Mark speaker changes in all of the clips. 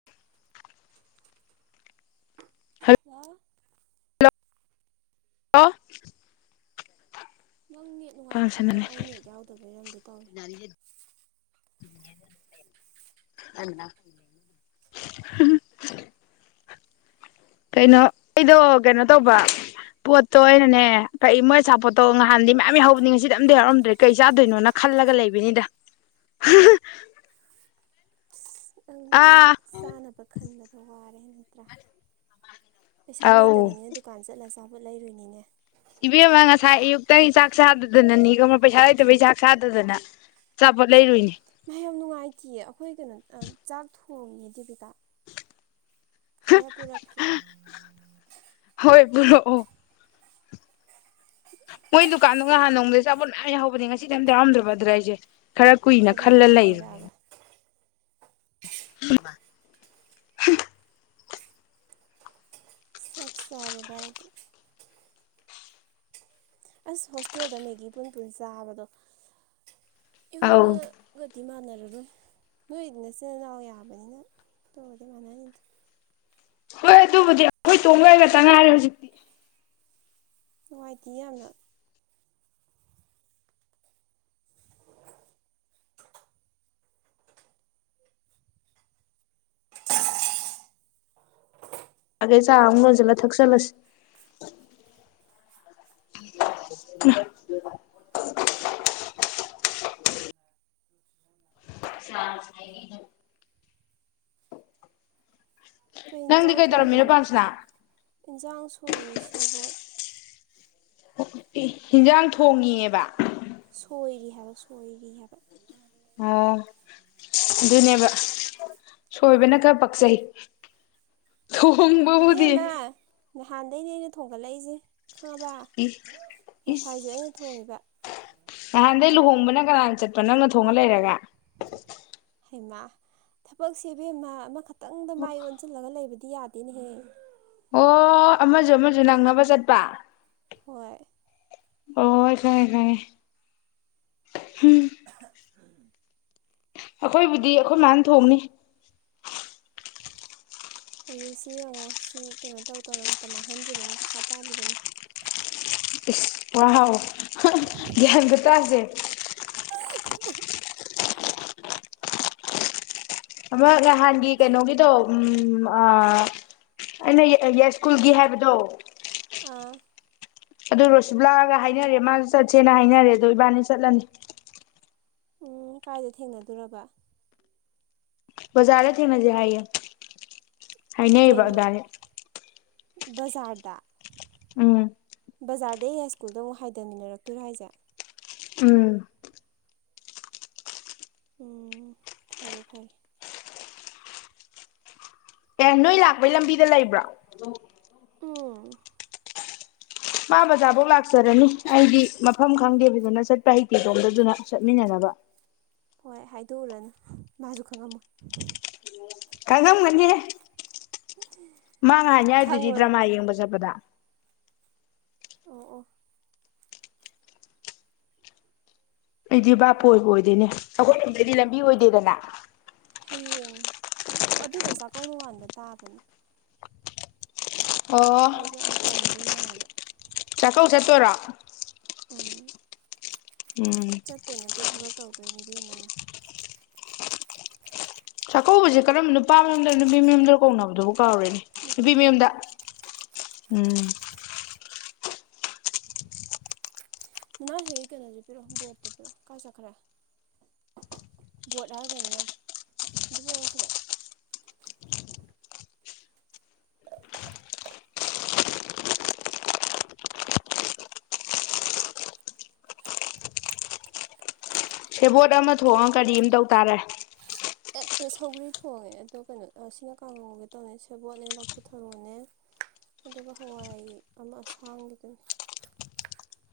Speaker 1: [inaudible]
Speaker 2: ꯍꯥꯜꯂꯣ
Speaker 1: hello
Speaker 2: ꯅꯪ net ꯅꯨꯡꯉꯥꯏꯇ꯭ꯔꯤꯔꯣ ꯑꯩ ꯅꯦꯠ ꯌꯥꯎꯗꯕꯩꯔ ꯑꯃꯗꯤ ꯇꯧꯔꯦ
Speaker 1: ꯆ [inaudible] ꯑ [unintelligible] ꯀꯩꯅꯣ ꯑꯩꯗꯣ ꯀꯩꯅꯣ ꯇꯧꯕ ꯄꯣꯠꯇꯣ ꯑꯣꯏꯅꯅꯦ ꯀꯩ ꯃꯣꯏ ꯁꯥꯞꯄꯣꯔꯠ ꯇꯣ ꯅꯍꯥꯟꯗꯤ ꯃꯌꯥꯝ ꯌꯥꯎꯍꯧꯕꯅꯦ ꯉꯁꯤꯗꯤ ꯑꯝꯇ
Speaker 2: ꯎꯝ
Speaker 1: ꯍꯧꯔꯝꯗ꯭ꯔꯦ ꯀꯩ ꯆꯥꯗꯣꯏꯅꯣꯅ ꯈꯜꯂꯒ ꯂꯩꯕꯩꯅꯤꯗ
Speaker 2: ꯑꯁ ꯅꯪꯗꯤ
Speaker 1: ꯑꯥ
Speaker 2: ꯆꯥꯅꯕ ꯈꯟꯕꯗ ꯋꯥꯔꯦ ꯅꯠꯇ꯭ꯔꯥ ꯄꯩꯁꯥ
Speaker 1: ꯑꯧ
Speaker 2: ꯂꯩꯇꯕꯅꯤ ꯗꯨꯀꯥꯟ ꯆꯠꯂ ꯆꯥꯄꯣꯠ ꯂꯩꯔꯨꯅꯤꯅꯦ
Speaker 1: ꯏꯕꯦꯝꯃ ꯉꯁꯥꯏ ꯑꯌꯨꯛꯇꯩ ꯆꯥꯛ ꯆꯗꯗꯅꯅꯤ ꯄꯩꯁꯥ ꯂꯩꯇꯕꯩ ꯆꯥꯛ ꯆꯥꯗꯗꯅ ꯑꯆꯥꯄꯣꯠ ꯂꯩꯔꯨꯏꯅꯦ
Speaker 2: ꯃꯥ ꯌꯥꯝ ꯅꯨꯡꯉꯥꯏꯇꯦꯌꯦ ꯑꯩꯈꯣꯏ ꯀꯩꯅꯣ ꯆꯥꯛ ꯊꯣꯡꯉꯤꯌꯦ ꯑꯗꯨꯗꯨꯒ ꯈꯔ ꯄꯨꯔꯛꯀꯦ
Speaker 1: ꯍꯣꯏ ꯄꯨꯔꯛꯑꯣ ꯃꯣꯏ ꯗꯨꯀꯥꯟꯗꯣ ꯅꯍꯥꯟ ꯅꯣꯡꯃꯗꯤ ꯑꯆꯥꯄꯣꯠ ꯃꯌꯥꯝ ꯌꯥꯎꯍꯧꯕꯅꯦ ꯉꯁꯤꯗꯤ ꯑꯝꯇ ꯌꯥꯎꯔꯝꯗ꯭ꯔꯕ ꯑꯗꯨꯗ ꯑꯩꯁꯦ ꯈꯔ ꯀꯨꯏꯅ
Speaker 2: ꯀꯔꯤ
Speaker 1: ꯈꯜꯂ
Speaker 2: ꯑꯣꯏꯅ
Speaker 1: ꯂꯩꯔꯦ
Speaker 2: ꯂꯩꯔꯛꯑꯕ
Speaker 1: ꯁꯤꯃ [unintelligible]
Speaker 2: ꯁꯞ ꯆꯥꯔꯦꯕ ꯑꯩꯗꯣ ꯑꯁ ꯍꯣꯁꯇꯦꯜꯗ ꯃꯦꯒꯤ ꯄꯨꯟ ꯄꯨꯟ ꯆꯥꯕꯗꯣ
Speaker 1: ꯑꯧ
Speaker 2: ꯌꯨꯝꯗ ꯀꯗꯤ ꯃꯥꯅꯔꯔꯣꯏ ꯅꯣꯢꯗꯤ ꯅꯆꯤꯟ ꯅꯅꯥꯎ ꯌꯥꯝꯕꯅꯤꯅ ꯑꯗꯨꯕꯨꯗꯤ ꯃꯥꯅꯅꯤꯅꯦ
Speaker 1: ꯍꯣꯏ ꯑꯗꯨꯕꯨꯗꯤ ꯑꯩꯈꯣꯏ ꯇꯣꯡꯕ ꯈꯥꯛꯇ ꯉꯥꯏꯔꯦ ꯍꯧꯖꯤꯛꯇꯤ
Speaker 2: ꯅꯨꯡꯉꯥꯏꯇꯦꯌꯦ ꯌꯥꯝꯅ
Speaker 1: ꯑꯗꯨꯗ ꯆꯥ ꯑꯃꯨꯛ ꯂꯣꯟꯁꯤꯜꯂ ꯊꯛꯆꯜꯂꯁꯤ [unintelligible] ꯁꯅꯥ ꯁꯅꯥꯅ
Speaker 2: ꯀꯩ
Speaker 1: [unintelligible] ꯅꯪꯗꯤ ꯀꯩꯗꯧꯔꯝꯃꯤꯅꯣ ꯄꯥꯟꯁꯅꯥ
Speaker 2: ꯏꯟꯁꯥꯡ ꯁꯣꯏꯔꯤ ꯁꯦꯕꯣꯠ
Speaker 1: ꯍꯟꯖꯥꯡ ꯊꯣꯡꯉꯤꯑꯦꯕ
Speaker 2: ꯁꯣꯏꯔꯤ ꯍꯥꯏꯕ ꯁꯣꯏꯔꯤ ꯍꯥꯏꯕ
Speaker 1: ꯑꯥ ꯑꯗꯨꯅꯦꯕ ꯁꯣꯏꯕꯅ ꯈꯔ ꯄꯛꯆꯩ ꯊꯣꯡꯕꯕꯨꯗꯤ
Speaker 2: ꯏꯕꯦꯝꯃ ꯅꯍꯥꯟꯗꯒꯤꯅꯦ ꯑꯩꯅ ꯊꯣꯡꯒꯠꯂꯛꯏꯁꯦ ꯈꯪꯉꯕ
Speaker 1: ꯏ
Speaker 2: ꯉꯁꯥꯏꯁꯨ
Speaker 1: ꯏꯁ
Speaker 2: ꯑꯩꯅ ꯊꯣꯡꯉꯤꯕ
Speaker 1: ꯅꯍꯥꯟꯗꯩ ꯂꯨꯍꯣꯡꯕꯅ ꯀꯅꯥꯅ ꯆꯠꯄ ꯅꯪꯅ ꯊꯣꯡꯉ ꯂꯩꯔꯒ
Speaker 2: ꯍꯩꯃꯥ ꯊꯕꯛ ꯁꯦ ꯢꯕꯦꯝꯃ ꯑꯃꯈꯛꯇꯪꯗ ꯃꯥꯏ ꯑꯣꯟꯁꯤꯜꯂꯒ ꯂꯩꯕꯗꯤ ꯌꯥꯗꯦꯅꯦꯍꯦ
Speaker 1: ꯑꯣ ꯑꯃꯁꯨ ꯑꯃꯁꯨ ꯅꯪꯅꯕ ꯆꯠꯄ
Speaker 2: ꯍꯣꯏ
Speaker 1: ꯑꯣ ꯍꯣꯢ ꯈꯪꯉꯦ ꯈꯪꯉꯦ ꯑꯩꯈꯣꯏꯕꯨꯗꯤ ꯑꯩꯈꯣꯏ ꯃꯥꯅ ꯊꯣꯡꯅꯤ
Speaker 2: ꯍꯧꯖꯤꯛꯁꯤ ꯌꯦꯡꯉꯣ ꯁꯤ ꯀꯩꯅꯣ ꯇꯧ ꯇꯧꯅ ꯃꯇꯝ ꯃꯥꯡꯍꯟꯗ꯭ꯔꯤꯕꯅꯤ ꯄꯩꯁꯥ ꯇꯥꯜꯂꯤꯕꯅꯤ
Speaker 1: ꯏꯁ ꯋꯥꯎ ꯒꯌꯥꯟ ꯈꯨꯠꯇꯁꯦ
Speaker 2: [unintelligible]
Speaker 1: ꯑꯃ ꯅꯍꯥꯟꯒꯤ ꯀꯩꯅꯣꯒꯤꯗꯣ ꯎ ꯑꯩꯅ ꯌꯥꯏꯁ꯭ꯀꯨꯜꯒꯤ ꯍꯥꯏꯕꯗꯣ
Speaker 2: ꯑꯥ
Speaker 1: ꯑꯗꯨ ꯔꯣꯁꯤꯕꯂꯥꯒ ꯍꯥꯏꯅꯔꯦ ꯃꯥꯁꯨ ꯆꯠꯁꯦꯅ ꯍꯥꯏꯅꯔꯦ ꯑꯗꯣ ꯏꯕꯥꯅꯤ ꯆꯠꯂꯅꯤ
Speaker 2: ꯎꯝ ꯀꯥꯏꯗ ꯊꯦꯡꯅꯗꯨꯢ ꯑꯗꯨꯒ
Speaker 1: ꯕꯖꯥꯔ ꯗꯔ ꯊꯦꯡꯅꯁꯦ ꯍꯥꯢꯌꯦ
Speaker 2: ꯀꯩꯅꯣ ꯕꯖꯥꯔꯗ
Speaker 1: ꯎꯝ
Speaker 2: ꯕꯖꯥꯔꯗꯩ ꯌꯥꯢꯁ꯭ꯀꯨꯜꯗ ꯑꯃꯨꯛ ꯍꯥꯏꯊꯃꯤꯟꯅꯔꯛꯇꯣꯏꯔꯥ ꯍꯥꯏꯁꯦ
Speaker 1: ꯎꯝ
Speaker 2: ꯎꯝ ꯐꯔꯦ ꯐꯔꯦ
Speaker 1: ꯑꯦ ꯅꯣꯏ ꯂꯥꯛꯄꯩ ꯂꯝꯕꯤꯗ ꯂꯩꯕ꯭ꯔꯣ
Speaker 2: ꯎꯝ
Speaker 1: ꯃꯥ ꯕꯖꯥꯔꯐꯧ ꯂꯥꯛꯆꯔꯅꯤ ꯑꯩꯗꯤ ꯃꯐꯝ ꯈꯪꯗꯦ ꯐꯖꯅ ꯆꯠꯄ ꯍꯩꯇꯦ ꯑꯗꯨꯗꯨꯅ ꯆꯠꯃꯤꯟꯅꯅꯕ
Speaker 2: ꯍꯣꯏ ꯍꯥꯏꯗꯣꯛꯎꯔꯅꯤ ꯃꯥꯁꯨ ꯈꯪꯉꯝꯃꯣꯏ
Speaker 1: ꯈꯪꯉꯝꯒꯅꯤꯍꯦ ꯃꯥ ꯅꯍꯥꯟ ꯌꯥꯎꯔꯤꯗꯨꯗꯤ
Speaker 2: ꯈꯪꯉꯨꯔꯅꯨ
Speaker 1: ꯗ꯭ꯔꯃꯥ ꯌꯦꯡꯕ ꯆꯠꯄꯗ
Speaker 2: ꯑꯣ ꯑꯣ
Speaker 1: ꯑꯩ ꯗꯤ ꯕꯥꯄꯨ ꯑꯣꯏꯕꯨ ꯑꯣꯏꯗꯦꯅꯦ ꯑꯩꯈꯣꯏ ꯔꯣꯝꯗꯒꯤ ꯂꯝꯕꯤ ꯑꯣꯏꯗꯦꯗꯅ
Speaker 2: ꯍꯌꯦꯡ ꯑꯣ ꯑꯗꯨꯗꯣ ꯆꯥꯛꯀꯧ ꯅꯣꯡꯉꯥꯟꯕ ꯇꯥꯕꯅꯦ
Speaker 1: ꯑꯣ
Speaker 2: ꯑꯩꯗꯣ ꯌꯥꯝ ꯇꯟꯗꯣꯏ ꯃꯥꯜꯂꯕ
Speaker 1: ꯆꯥꯛꯀꯧ ꯆꯠꯇꯣꯢꯔꯦ
Speaker 2: ꯎꯝ
Speaker 1: ꯎꯝ
Speaker 2: ꯆꯠꯇꯣꯏ ꯅꯠꯇꯦ ꯊꯕꯛ ꯇꯧꯗꯣꯏꯅꯤ ꯢꯕꯦꯝꯃꯥ
Speaker 1: ꯆꯥꯛꯀꯧꯕꯁꯦ ꯀꯔꯝꯕ ꯅꯨꯄꯥ ꯃꯌꯨꯝꯗꯔ ꯅꯨꯄꯤ ꯃꯌꯨꯝꯗꯔ ꯀꯧꯅꯕꯗꯨꯕꯨ ꯀꯥꯎꯔꯦꯅꯦ ꯅꯨꯄꯤ ꯃꯌꯨꯝꯗ ꯎꯝ
Speaker 2: ꯅꯪ ꯍꯧꯖꯤꯛ ꯀꯩꯅꯣꯗꯣ ꯄꯤꯔꯛꯑꯣ ꯕꯣꯔꯠꯇꯣ ꯄꯤꯔꯛꯑꯣ ꯀꯥꯏ ꯆꯠꯈ꯭ꯔꯦ ꯕꯣꯔꯠ ꯍꯥꯢꯔꯒꯅꯦ ꯀꯩꯅꯣ ꯃꯥꯜ ꯑꯗꯨꯕꯣꯔ [unintelligible] ꯁꯤꯗ
Speaker 1: ꯁꯦꯕꯣꯠ ꯑꯃ ꯊꯣꯛꯑꯒ ꯀꯔꯤ ꯑꯃ ꯇꯧ ꯇꯥꯔꯦ
Speaker 2: ꯑꯦꯠ ꯁꯧꯒ꯭ꯔꯤ ꯊꯣꯡꯉꯦ ꯑꯗꯣ ꯀꯩꯅꯣ ꯁꯤꯅ ꯀꯥꯡꯍꯧ ꯉꯧꯒꯦ ꯇꯧꯅꯦ ꯁꯦꯕꯣꯠꯅꯦ ꯂꯐꯨꯊꯔꯣꯅꯦ ꯑꯗꯨꯒ ꯍꯋꯥꯏ ꯑꯃ ꯑꯁꯥꯡꯒꯤꯗꯨꯅꯤ꯫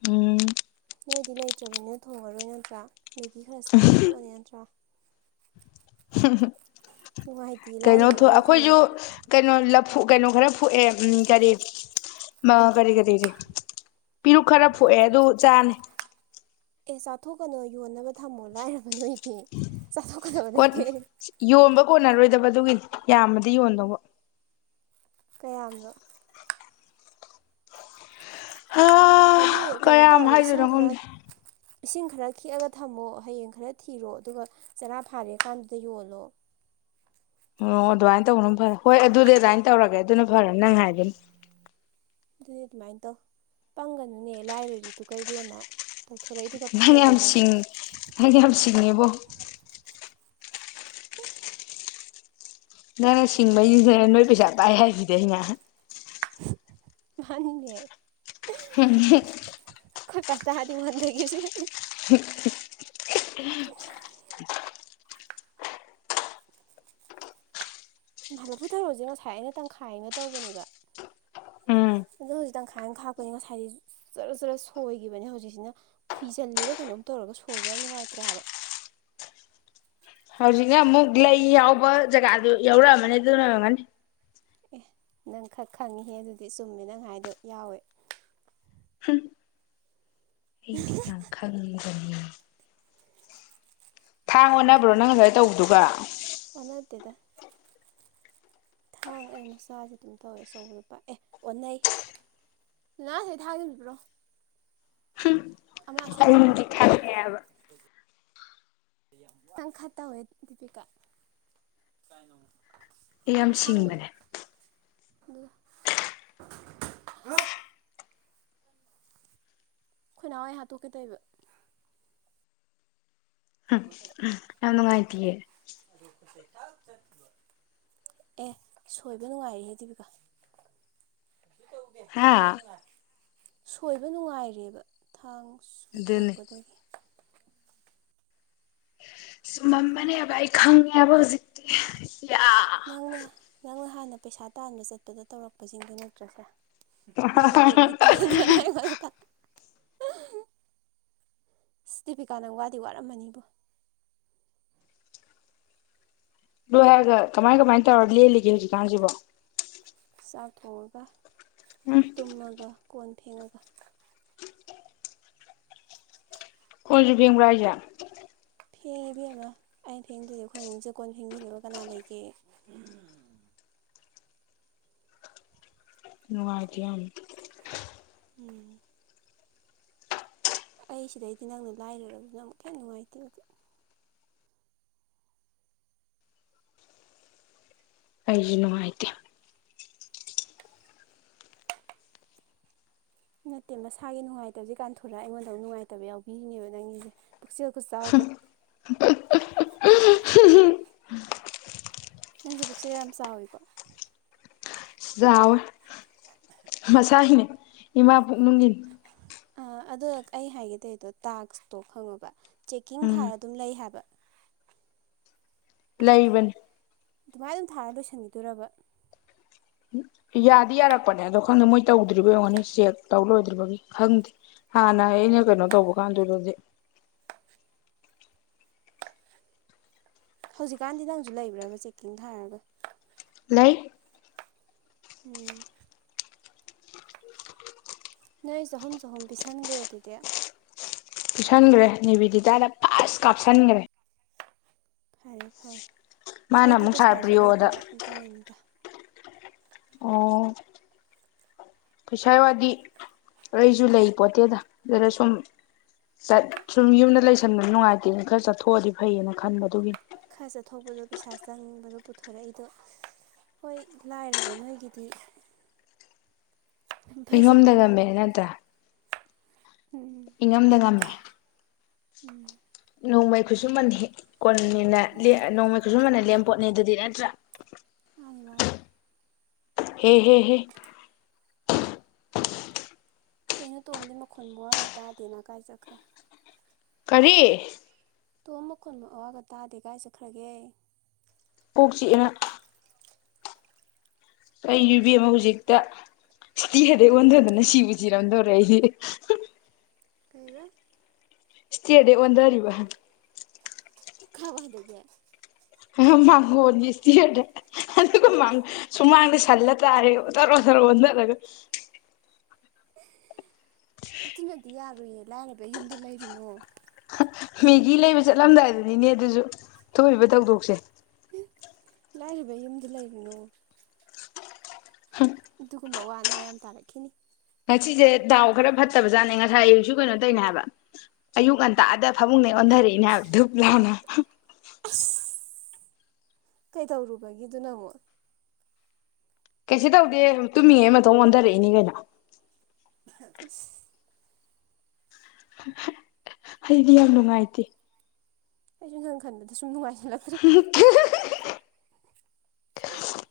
Speaker 1: ꯎꯝ
Speaker 2: ꯅꯣꯏꯗꯤ ꯂꯩꯇ꯭ꯔꯕꯅꯤꯅ ꯊꯣꯡꯉꯔꯣꯏ ꯅꯠꯇ꯭ꯔꯥ ꯃꯦꯒꯤ ꯈꯔ ꯆꯥꯔ ꯇꯣꯛꯑꯅꯤ ꯅꯠꯇ꯭ꯔꯥ꯫ ꯅꯨꯡꯉꯥꯏꯇꯦ
Speaker 1: ꯀꯩꯅꯣ ꯊꯣꯛ
Speaker 2: ꯂꯥꯏꯔꯕꯈꯩꯒꯤ
Speaker 1: ꯑꯩꯈꯣꯏꯁꯨ
Speaker 2: ꯈꯟꯕꯗ
Speaker 1: ꯀꯩ ꯀꯩꯅꯣ ꯂꯐꯨ ꯀꯩꯅꯣ ꯈꯔ ꯐꯨꯑꯦ ꯎꯝ ꯑ ꯀꯔꯤ ꯀꯔꯤ ꯀꯔꯤ ꯄꯤꯔꯨꯛ ꯈꯔ ꯐꯣꯛꯑꯦ ꯑꯗꯨ ꯆꯥꯅꯤ
Speaker 2: ꯑꯦ ꯆꯥꯊꯣꯛꯀꯅꯣ ꯌꯣꯟꯅꯕ ꯊꯝꯃꯣ ꯂꯥꯏꯔꯕ ꯅꯣꯏꯗꯤ ꯆꯥꯊꯣꯛꯀꯗꯕ ꯅꯠꯇꯦ꯫
Speaker 1: ꯌꯣꯟꯕ ꯀꯣꯟꯅꯔꯣꯏꯗꯕ ꯑꯗꯨꯒꯤꯗꯤ ꯌꯥꯝꯃꯗꯤ ꯌꯣꯟꯗꯧꯕ꯫
Speaker 2: ꯀꯌꯥꯝꯅꯣ꯫
Speaker 1: ꯍꯥ
Speaker 2: ꯑꯗꯨ ꯀꯩꯅꯣ
Speaker 1: ꯀꯌꯥꯝ
Speaker 2: ꯇꯧꯔꯒ ꯏꯁꯤꯡ
Speaker 1: ꯍꯥꯏꯗꯣꯏꯅꯣ
Speaker 2: ꯈꯔ
Speaker 1: ꯈꯪꯗꯦ
Speaker 2: ꯏꯁꯤꯡ ꯈꯔ ꯈꯤꯛꯑꯒ ꯊꯝꯃꯣ ꯍꯌꯦꯡ ꯈꯔ ꯊꯤꯔꯣ ꯑꯗꯨꯒ꯫ ꯆꯅꯥ ꯊꯥꯔꯦ ꯀꯥꯟꯗꯨꯗ ꯌꯣꯜꯂꯣ꯫
Speaker 1: ꯑꯣ ꯑꯗꯨꯃꯥꯏꯅ ꯇꯧꯕꯅ ꯐꯔꯦ ꯍꯣꯏ ꯑꯗꯨꯗꯤ ꯑꯗꯨꯃꯥꯏꯅ ꯇꯧꯔꯒꯦ ꯑꯗꯨꯅ ꯐꯔꯅꯤ ꯅꯪ ꯍꯥꯏꯕꯗꯨꯅ
Speaker 2: ꯑꯗꯨꯗꯤ ꯑꯗꯨꯃꯥꯏꯅ ꯇꯧ ꯄꯪꯒꯅꯨꯅꯦ ꯂꯥꯏꯔꯥꯔꯤꯗꯨ ꯏꯕꯦꯝꯃꯥ꯫ ꯄꯣꯛꯊꯣꯔꯛꯏꯗꯨ ꯄꯥꯛꯆꯗꯦꯅꯦ꯫
Speaker 1: ꯅꯣꯏꯗꯤ ꯌꯥꯝ ꯁꯤꯡꯉꯦꯕꯣ꯫ ꯅꯪꯅ ꯁꯤꯡꯕꯩꯅꯤꯅ ꯅꯣꯏ ꯄꯩꯁꯥ ꯄꯥꯏ ꯍꯥꯏꯁꯤꯗ ꯑꯩꯅ
Speaker 2: ꯃꯥꯅꯤꯅꯦ꯫ ꯑꯩꯈꯣꯏ ꯄꯥ ꯇꯔꯥꯗꯤ ꯋꯥꯟꯗꯒꯤꯕꯁꯨ ꯌꯥꯏ꯫
Speaker 1: [unintelligible] [unintelligible]
Speaker 2: ꯂꯐꯨꯊꯧꯔꯣꯁꯦ ꯉꯁꯥꯏ ꯑꯩꯅ ꯇꯪꯈꯥꯏꯩꯅ ꯇꯧꯕꯅꯦꯕ꯫
Speaker 1: ꯎꯝ
Speaker 2: ꯑꯗꯣ ꯍꯧꯖꯤꯛ ꯇꯪꯈꯥꯏ ꯑꯃ ꯈꯥꯛꯄꯅꯤ ꯉꯁꯥꯏꯗꯤ ꯖꯔ ꯖꯔ ꯁꯣꯏꯈꯤꯕꯅꯦ ꯍꯧꯖꯤꯛꯁꯤꯅ꯫ ꯈꯨꯏꯖꯤꯜꯂꯤꯔ ꯀꯩꯅꯣꯝ ꯇꯧꯔꯒ ꯁꯣꯏꯕ ꯌꯥꯝ ꯅꯨꯡꯉꯥꯏꯇ꯭ꯔꯦ ꯍꯥꯏꯕ꯫
Speaker 1: ꯍꯧꯖꯤꯛꯅ ꯑꯃꯨꯛ ꯂꯩ ꯌꯥꯎꯕ ꯖꯒꯥꯗꯨ ꯌꯧꯔꯛꯑꯃꯅꯤ ꯑꯗꯨ ꯑꯣꯏꯔꯝꯒꯅꯤ꯫
Speaker 2: ꯑꯦ ꯅꯪ ꯈꯔ ꯈꯪꯉꯤꯍꯦ ꯑꯗꯨꯗꯤ ꯆꯨꯝꯃꯦ ꯅꯪ ꯍꯥꯏꯥꯏꯗꯣ ꯌꯥꯎꯋꯦ꯫
Speaker 1: ꯑꯩꯗꯤ ꯌꯥꯝ ꯈꯪꯡꯕꯅꯤ꯫ ꯊꯥꯡ ꯑꯣꯟꯅꯕ꯭ꯔꯣ ꯅꯪ ꯉꯁꯥꯏ ꯇꯧꯕꯗꯨꯒ꯫
Speaker 2: ꯑꯣꯟꯅꯗꯦꯗ꯫ ꯊꯥꯡ ꯑꯩ ꯃꯆꯥꯖꯦ ꯑꯗꯨꯝ ꯇꯧꯋꯦ ꯑꯆꯧꯕꯗ ꯄꯥ ꯑꯦ ꯑꯣꯟꯅꯩ꯫ ꯅ ꯑꯁꯤ ꯊꯥꯡꯖꯦ ꯑꯝꯇ ꯄꯤꯔꯝꯑꯣ꯫
Speaker 1: ꯍꯨꯝ꯫
Speaker 2: ꯑꯃ ꯑꯁꯥꯡꯕꯗꯣ꯫ ꯅꯪ ꯈꯥ ꯇꯧꯋꯦ ꯗꯤꯄꯤꯀꯥ꯫ ꯀꯥꯏꯅꯣ꯫
Speaker 1: ꯑꯩ ꯌꯥꯝ
Speaker 2: ꯑꯁꯥꯡꯕꯗꯣ
Speaker 1: ꯁꯤꯡꯕꯅꯦ
Speaker 2: ꯑꯗꯨꯗꯣ꯫ ꯈꯣꯏꯅꯥꯎ ꯑꯩ ꯍꯥꯠꯇꯣꯛꯀꯦ ꯇꯩꯔꯤꯕ꯫
Speaker 1: ꯎꯝ ꯌꯥꯝ ꯅꯨꯡꯉꯥꯏꯇꯤꯑꯦ꯫
Speaker 2: ꯑꯦ ꯁꯣꯏꯕ ꯅꯨꯡꯉꯥꯏꯔꯤꯌꯦ ꯗꯤꯕꯤꯀꯥ꯫ ꯀꯩꯁꯨꯇꯧꯗꯦ꯫
Speaker 1: ꯍꯥꯥ꯫
Speaker 2: ꯁꯣꯏꯕ ꯅꯨꯡꯉꯥꯏꯔꯦꯕ ꯊꯥꯡ ꯁꯨꯝ
Speaker 1: ꯑꯗꯨꯅꯦ
Speaker 2: ꯊꯣꯛꯄꯗꯒꯤ꯫
Speaker 1: ꯆꯨꯝꯃꯝꯕꯅꯦꯕ ꯑꯩ ꯈꯪꯉꯦꯕ ꯍꯧꯖꯤꯛꯇꯤ ꯌꯥ꯫
Speaker 2: ꯅꯪꯅ ꯅꯪꯅ ꯍꯥꯟꯅ ꯄꯩꯁꯥ ꯇꯥꯟꯕ ꯆꯠꯄꯗ ꯇꯧꯔꯛꯄꯁꯤꯡꯗꯨ ꯅꯠꯇ꯭ꯔꯁꯦ꯫ ꯗꯨꯒꯤ ꯇꯦꯛ ꯅꯤꯛ ꯇꯣ ꯅꯠꯇꯔ ꯁꯤ ꯗꯦꯕꯤꯀꯥꯅꯪ ꯋꯥꯗꯤ ꯋꯥꯔꯝꯃꯅꯤꯕꯣ꯫
Speaker 1: ꯂꯣꯏ ꯍꯥꯏꯔꯒ ꯀꯃꯥꯏ ꯀꯃꯥꯏꯅ ꯇꯧꯔ ꯂꯦꯜꯂꯤꯒꯦ ꯍꯧꯖꯤꯛꯀꯥꯟꯁꯤꯕꯣ꯫
Speaker 2: ꯆꯥꯛꯊꯣꯡꯉꯒ꯫
Speaker 1: ꯎꯝ꯫
Speaker 2: ꯇꯨꯝꯃꯒ ꯀꯣꯟ ꯐꯦꯡꯉꯒ꯫
Speaker 1: ꯀꯣꯟꯖꯨ ꯐꯦꯡꯕ꯭ꯔ ꯍꯥꯏꯖꯦ꯫
Speaker 2: ꯐꯦꯡꯉꯦ ꯏꯕꯦꯝꯕ ꯑꯩꯅ ꯐꯦꯡꯗ꯭ꯔꯗꯤ ꯑꯩꯈꯣꯏ ꯑꯃꯨꯛꯖꯦ ꯀꯣꯟ ꯐꯦꯡꯕꯤꯅꯕ ꯀꯅꯥ ꯂꯩꯒꯦ꯫
Speaker 1: ꯅꯨꯡꯉꯥꯏꯇꯦ ꯌꯥꯝ꯫
Speaker 2: ꯎꯝ꯫ ꯑꯩ ꯁꯤꯗꯩꯗꯤ ꯅꯪꯅ ꯂꯥꯏꯔꯔꯕꯗꯨꯅ ꯑꯃꯨꯛꯀ ꯍꯦꯟꯅ ꯅꯨꯡꯉꯥꯏꯇꯦ ꯑꯩꯗꯤ꯫
Speaker 1: ꯑꯩꯖꯨ ꯅꯨꯉꯥꯏꯇꯦ꯫
Speaker 2: ꯅꯠꯇꯦ ꯃꯁꯥꯒꯤ ꯅꯨꯡꯉꯥꯏꯇꯁꯦ ꯀꯥꯟꯊꯣꯔꯨꯔ ꯑꯩꯉꯣꯟꯗ ꯅꯨꯡꯉꯥꯏꯇꯕ ꯌꯥꯎꯕꯤꯔꯤꯅꯦꯕ ꯅꯪꯒꯤꯁꯦ꯫ ꯄꯨꯛꯆꯦꯜ ꯈꯨꯆꯥꯎꯗꯣ꯫ ꯅꯪꯖꯦ ꯄꯨꯛꯆꯦꯜ ꯌꯥꯝ ꯆꯥꯎꯋꯤꯀꯣ꯫
Speaker 1: ꯆꯥꯎꯋꯦ ꯃꯁꯥꯒꯤꯅꯦ ꯏꯃꯥ ꯄꯨꯛꯅꯨꯡꯒꯤꯅꯦ꯫
Speaker 2: ꯑ ꯑꯗꯣ ꯑꯩ ꯍꯥꯏꯒꯦꯇꯩꯗꯣ ꯇꯥꯛꯁꯇꯣ ꯈꯪꯉꯕ ꯆꯦꯛꯀꯤꯡ ꯊꯥꯔ
Speaker 1: ꯎꯝ
Speaker 2: ꯑꯗꯨꯝ ꯂꯩ ꯍꯥꯏꯕ꯫
Speaker 1: ꯂꯩꯕꯅꯤ꯫
Speaker 2: ꯑꯗꯨꯃꯥꯏꯅ ꯑꯗꯨꯝ ꯊꯥꯔ ꯂꯣꯏꯁꯤꯟꯈꯤꯗꯣꯏꯔꯕ꯫
Speaker 1: ꯌꯥꯗꯤ ꯌꯥꯔꯛꯄꯅꯦ ꯑꯗꯣ ꯈꯪꯗꯦ ꯃꯣꯏ ꯇꯧꯗꯔꯤꯕ ꯑꯣꯏꯔꯝꯒꯅꯤ ꯆꯦꯛ ꯇꯧ ꯂꯣꯏꯗ꯭ꯔꯤꯕꯒꯤ ꯈꯪꯗꯦ꯫ ꯍꯥꯟꯅ ꯑꯩꯅ ꯀꯩꯅꯣ ꯇꯧꯕ ꯀꯥꯟꯗꯨꯗꯗꯤ
Speaker 2: ꯍꯧꯖꯤꯛꯀꯥꯟꯗꯤ ꯅꯪꯁꯨ ꯂꯩꯕ꯭ꯔꯕ ꯆꯦꯛꯀꯤꯡ ꯊꯥꯔꯒ꯫
Speaker 1: ꯂꯩ꯫
Speaker 2: ꯎꯝ꯫ ꯅꯣꯏ ꯆꯍꯨꯝ ꯆꯍꯨꯝ ꯄꯤꯁꯟꯒꯔꯦ ꯑꯗꯨꯗꯤ꯫
Speaker 1: ꯄꯤꯁꯥꯟꯈ꯭ꯔꯦ ꯅꯦꯕꯤꯗꯤꯇꯥꯗ ꯐꯥꯁ ꯀꯥꯞꯁꯤꯟꯈ꯭ꯔꯦ꯫
Speaker 2: ꯐꯔꯦ ꯐꯔꯦ
Speaker 1: ꯃꯥꯅ
Speaker 2: ꯑꯩꯗꯤ
Speaker 1: ꯑꯃꯨꯛ ꯁꯥꯔ
Speaker 2: ꯄꯩꯁꯥꯁꯨ
Speaker 1: ꯄ꯭ꯔꯤꯌꯣꯗ
Speaker 2: ꯂꯩꯇꯕ ꯑꯗꯨꯅꯅꯤꯗ꯫
Speaker 1: ꯑꯣ꯫ ꯄꯩꯁꯥ ꯋꯥꯗꯤ ꯑꯩꯁꯨ ꯂꯩ ꯄꯣꯠꯇꯦꯗ ꯑꯗꯨꯗ ꯁꯨꯝ꯫ ꯆꯠ ꯁꯨꯝ ꯌꯨꯝꯗ ꯂꯩꯁꯟꯕꯗ ꯅꯨꯡꯉꯥꯏꯇꯦꯗ ꯈꯔ ꯆꯠꯊꯣꯛꯑꯗꯤ ꯐꯩꯌꯦꯅ ꯈꯟꯕ ꯑꯗꯨꯒꯤ꯫
Speaker 2: ꯈꯔ ꯆꯠꯊꯣꯛꯄꯗꯣ ꯄꯩꯁꯥ ꯆꯪꯕꯗꯣ ꯄꯨꯊꯣꯔꯛꯏꯗꯣ꯫ ꯍꯣꯏ ꯂꯥꯏꯔꯕ ꯅꯣꯏꯒꯤꯗꯤ꯫
Speaker 1: ꯏꯉꯝꯗ
Speaker 2: ꯐꯚꯥꯖꯍꯨꯝꯗꯣ
Speaker 1: ꯉꯝꯃꯦ ꯏꯪꯉꯝꯗ ꯉꯝꯃꯦ
Speaker 2: ꯎꯝ
Speaker 1: ꯅꯣꯡꯃꯩ ꯈꯨꯠꯁꯨꯃꯟꯦꯛ ꯀꯣꯟꯅꯤꯅ ꯅꯣꯡꯃꯩ ꯈꯨꯠꯁꯨꯃꯟꯅ ꯂꯦꯝꯄꯣꯠꯅꯦ ꯑꯗꯨꯗꯤ ꯅꯠꯇ꯭ꯔꯥ
Speaker 2: ꯃꯥꯅꯤ ꯃꯥꯅꯤ
Speaker 1: ꯍꯦ ꯍꯦ ꯍꯦ
Speaker 2: ꯀꯩꯅꯣ ꯇꯣꯝꯗꯤ ꯃꯈꯣꯟ ꯃꯋꯥꯒ ꯇꯥꯗꯦꯅ ꯀꯥꯏꯆꯥꯠꯈ꯭ꯔꯦ
Speaker 1: ꯀꯔꯤ
Speaker 2: ꯇꯣꯝ ꯃꯀꯣꯟ ꯃꯋꯥꯒ ꯇꯥꯗꯦ ꯀꯥꯏ ꯆꯠꯈ꯭ꯔꯒꯦ
Speaker 1: ꯀꯣꯛ ꯆꯤꯛꯑꯅ ꯑꯩꯁꯨ ꯏꯕꯦꯝꯃꯥ ꯍꯧꯖꯤꯛꯇ ꯏꯁꯇꯤꯌꯔꯗꯩ ꯑꯣꯟꯊꯗꯅ ꯁꯤꯕꯨ ꯁꯤꯔꯝꯗꯧꯔꯦ ꯑꯩꯗꯤ
Speaker 2: ꯀꯩꯕ
Speaker 1: ꯁꯇ꯭ꯔꯥꯏꯔ ꯗꯥꯒꯤ ꯑꯣꯟꯗꯔꯤꯕꯥ
Speaker 2: ꯈꯥꯕ ꯍꯥꯏꯗꯕꯤ
Speaker 1: ꯃꯥꯡꯒꯣꯟꯒꯤ ꯁꯇ꯭ꯔ꯭ꯥꯏꯔ ꯑꯗꯨꯒ ꯁꯨꯃꯥꯡꯗ ꯁꯜꯂ ꯇꯥꯔꯤꯕꯥ ꯇ꯭ꯔꯣ ꯇ꯭ꯔꯣ ꯑꯣꯟꯊꯔꯒ
Speaker 2: ꯑꯗꯨꯅꯗꯤ ꯌꯥꯔꯣꯢꯌꯦ ꯂꯥꯏꯔꯕꯩ ꯌꯨꯝꯗ ꯂꯩꯔꯨꯅꯣ
Speaker 1: ꯃꯦꯒꯤ ꯂꯩꯕ ꯆꯠꯂꯝꯗꯥꯏꯗꯨꯅꯤꯅꯦ ꯑꯗꯨꯁꯨ ꯊꯣꯛꯏꯕ ꯊꯧꯗꯣꯛꯁꯦ
Speaker 2: ꯂꯥꯏꯔꯕꯩ ꯌꯨꯝꯗ ꯂꯩꯔꯨꯅꯣ ꯑꯗꯨꯒꯨꯝꯕ ꯑꯋꯥ ꯑꯅ ꯌꯥꯝ ꯇꯥꯔꯛꯈꯤꯅꯤ
Speaker 1: ꯉꯁꯤꯁꯦ ꯗꯥꯎ ꯈꯔ ꯐꯠꯇꯕꯖꯥꯠꯅꯦ ꯉꯁꯥꯏ ꯑꯌꯨꯛꯁꯨ ꯀꯩꯅꯣ ꯇꯧꯔꯤꯅꯦ ꯍꯥꯏꯕ ꯑꯌꯨꯛ ꯉꯟꯇꯥꯛꯗ ꯐꯃꯨꯡꯗꯩ ꯑꯣꯟꯊꯔꯛꯏꯅꯦ ꯍꯥꯏꯕ ꯙꯨꯞ ꯂꯧꯅꯥ
Speaker 2: ꯀꯩꯗꯧꯔꯨꯕꯒꯤ ꯑꯗꯨꯅ ꯑꯃꯨꯛ
Speaker 1: ꯀꯩꯁꯨ ꯇꯧꯗꯦ ꯇꯨꯝꯃꯤꯉꯩ ꯃꯇꯣꯝ ꯑꯣꯟꯊꯔꯛꯏꯅꯤ ꯀꯩꯅꯣ
Speaker 2: ꯢꯁ
Speaker 1: ꯑꯩꯗꯤ ꯌꯥꯝ ꯅꯨꯡꯉꯥꯏꯇꯦ
Speaker 2: ꯑꯩꯗꯤ ꯅꯪꯒꯤ ꯈꯟꯗꯕ ꯁꯨꯝ ꯅꯨꯡꯉꯥꯏꯁꯤꯜꯂꯛꯇ꯭ꯔꯦ
Speaker 1: ꯍ [unintelligible]
Speaker 2: ꯑꯣ [inaudible]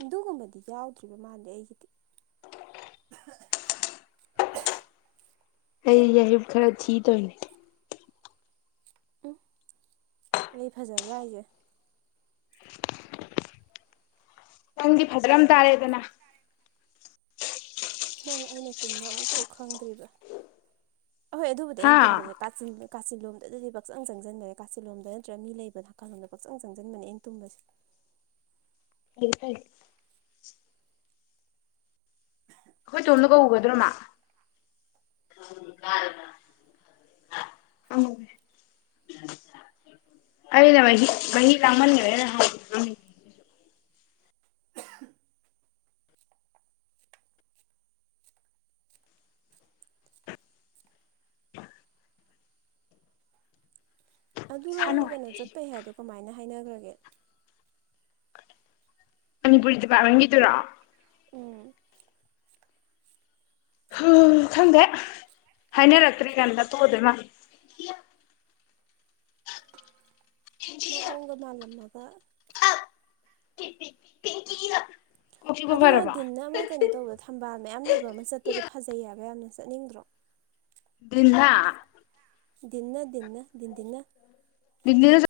Speaker 2: ꯑꯗꯨꯒꯨꯝꯕꯗꯤ ꯌꯥꯎꯗ꯭ꯔꯤꯕ ꯃꯥꯜꯂꯦ ꯑꯩꯒꯤꯗꯤ
Speaker 1: ꯑꯩ ꯌꯥꯍꯤꯞ ꯈꯔ ꯊꯤ ꯇꯧꯔꯤꯅꯦ
Speaker 2: ꯂꯩ ꯐꯖꯕ꯭ꯔꯥ ꯍꯥꯢꯁꯦ
Speaker 1: ꯅꯪꯗꯤ ꯐꯖ꯭ꯔꯝ ꯇꯥꯔꯦꯗꯅ
Speaker 2: ꯅꯪ ꯑꯩꯅ ꯇꯨꯝꯕ ꯑꯃꯨꯛꯐꯥꯎ ꯈꯪꯗ꯭ꯔꯤꯕ ꯑꯍꯣꯏ ꯑꯗꯨꯕꯨꯗꯤ
Speaker 1: ꯍꯥ
Speaker 2: ꯑꯩꯅ ꯇꯨꯝꯕꯅꯤ ꯀꯥꯆꯤꯟ ꯀꯥꯆꯤꯟꯂꯣꯝꯗꯗꯤ ꯄꯥꯛꯆꯪ ꯆꯪꯁꯤꯟꯕꯅꯦ ꯀꯥꯆꯤꯟꯂꯣꯝꯗ ꯅꯠꯇꯔꯒ ꯃꯤ ꯂꯩꯕ ꯅꯥꯀꯜꯂꯣꯝꯗ ꯄꯛꯆꯪ ꯆꯪꯁꯤꯟꯕꯅꯦ ꯑꯩꯅ ꯇꯨꯝꯕꯁꯦ
Speaker 1: ꯍ ꯐ [unintelligible]
Speaker 2: ꯍ [inaudible]
Speaker 1: ꯑꯩꯈꯣꯏ ꯇꯣꯝꯗꯣ ꯀꯧꯎꯒꯗ꯭ꯔꯣ ꯃꯥ [unintelligible] ꯑꯩꯅ ꯃꯥꯍꯤ ꯂꯥꯡꯃꯥꯟꯈꯔꯦꯅ [unintelligible] [inaudible]
Speaker 2: ꯑꯗꯨ
Speaker 1: ꯏꯁꯥ
Speaker 2: ꯅꯣꯢ ꯀꯩꯅꯣ
Speaker 1: ꯅꯨꯡꯉꯥꯏꯇꯦ ꯑꯩꯁꯨ
Speaker 2: ꯆꯠꯄꯩ ꯍꯥꯏꯗꯣ ꯀꯃꯥꯏꯅ ꯍꯥꯏꯅꯈ꯭ꯔꯒꯦ
Speaker 1: ꯃꯅꯤꯄꯨꯔꯤ ꯗꯤꯄꯥꯔꯠꯃꯦꯟ ꯒꯤꯗꯨꯔꯣ
Speaker 2: ꯎꯝ
Speaker 1: ꯎꯝ ꯈꯪꯗꯦ ꯍꯥꯏꯅꯔꯛꯇ꯭ꯔꯤ ꯀꯥꯟꯗ ꯇꯣꯛꯑꯗꯧ ꯃꯥꯜꯂꯦ [inaudible]
Speaker 2: ꯃꯑꯣꯡ ꯒꯥ ꯃꯥꯂꯝꯃꯒ
Speaker 1: [unintelligible] ꯆꯤꯛꯄ
Speaker 2: ꯑꯗꯨ ꯍꯥꯢꯅ
Speaker 1: ꯐꯔꯕꯣ
Speaker 2: ꯗꯤꯟꯅ ꯑꯃ ꯀꯩꯅꯣ ꯇꯧꯕꯗꯣ ꯊꯝꯕꯥꯜ ꯃꯌꯥꯝ ꯂꯩꯕ ꯑꯃ ꯆꯠꯄꯗꯣ ꯐꯖꯩꯌꯦꯕ ꯌꯥꯝꯅ ꯆꯠꯅꯤꯡꯗ꯭ꯔꯣ
Speaker 1: ꯂꯤꯜꯍꯥ
Speaker 2: ꯗꯤꯟꯅ ꯗꯤꯟꯅ ꯗꯤꯟꯗꯤꯟꯅ
Speaker 1: [unintelligible]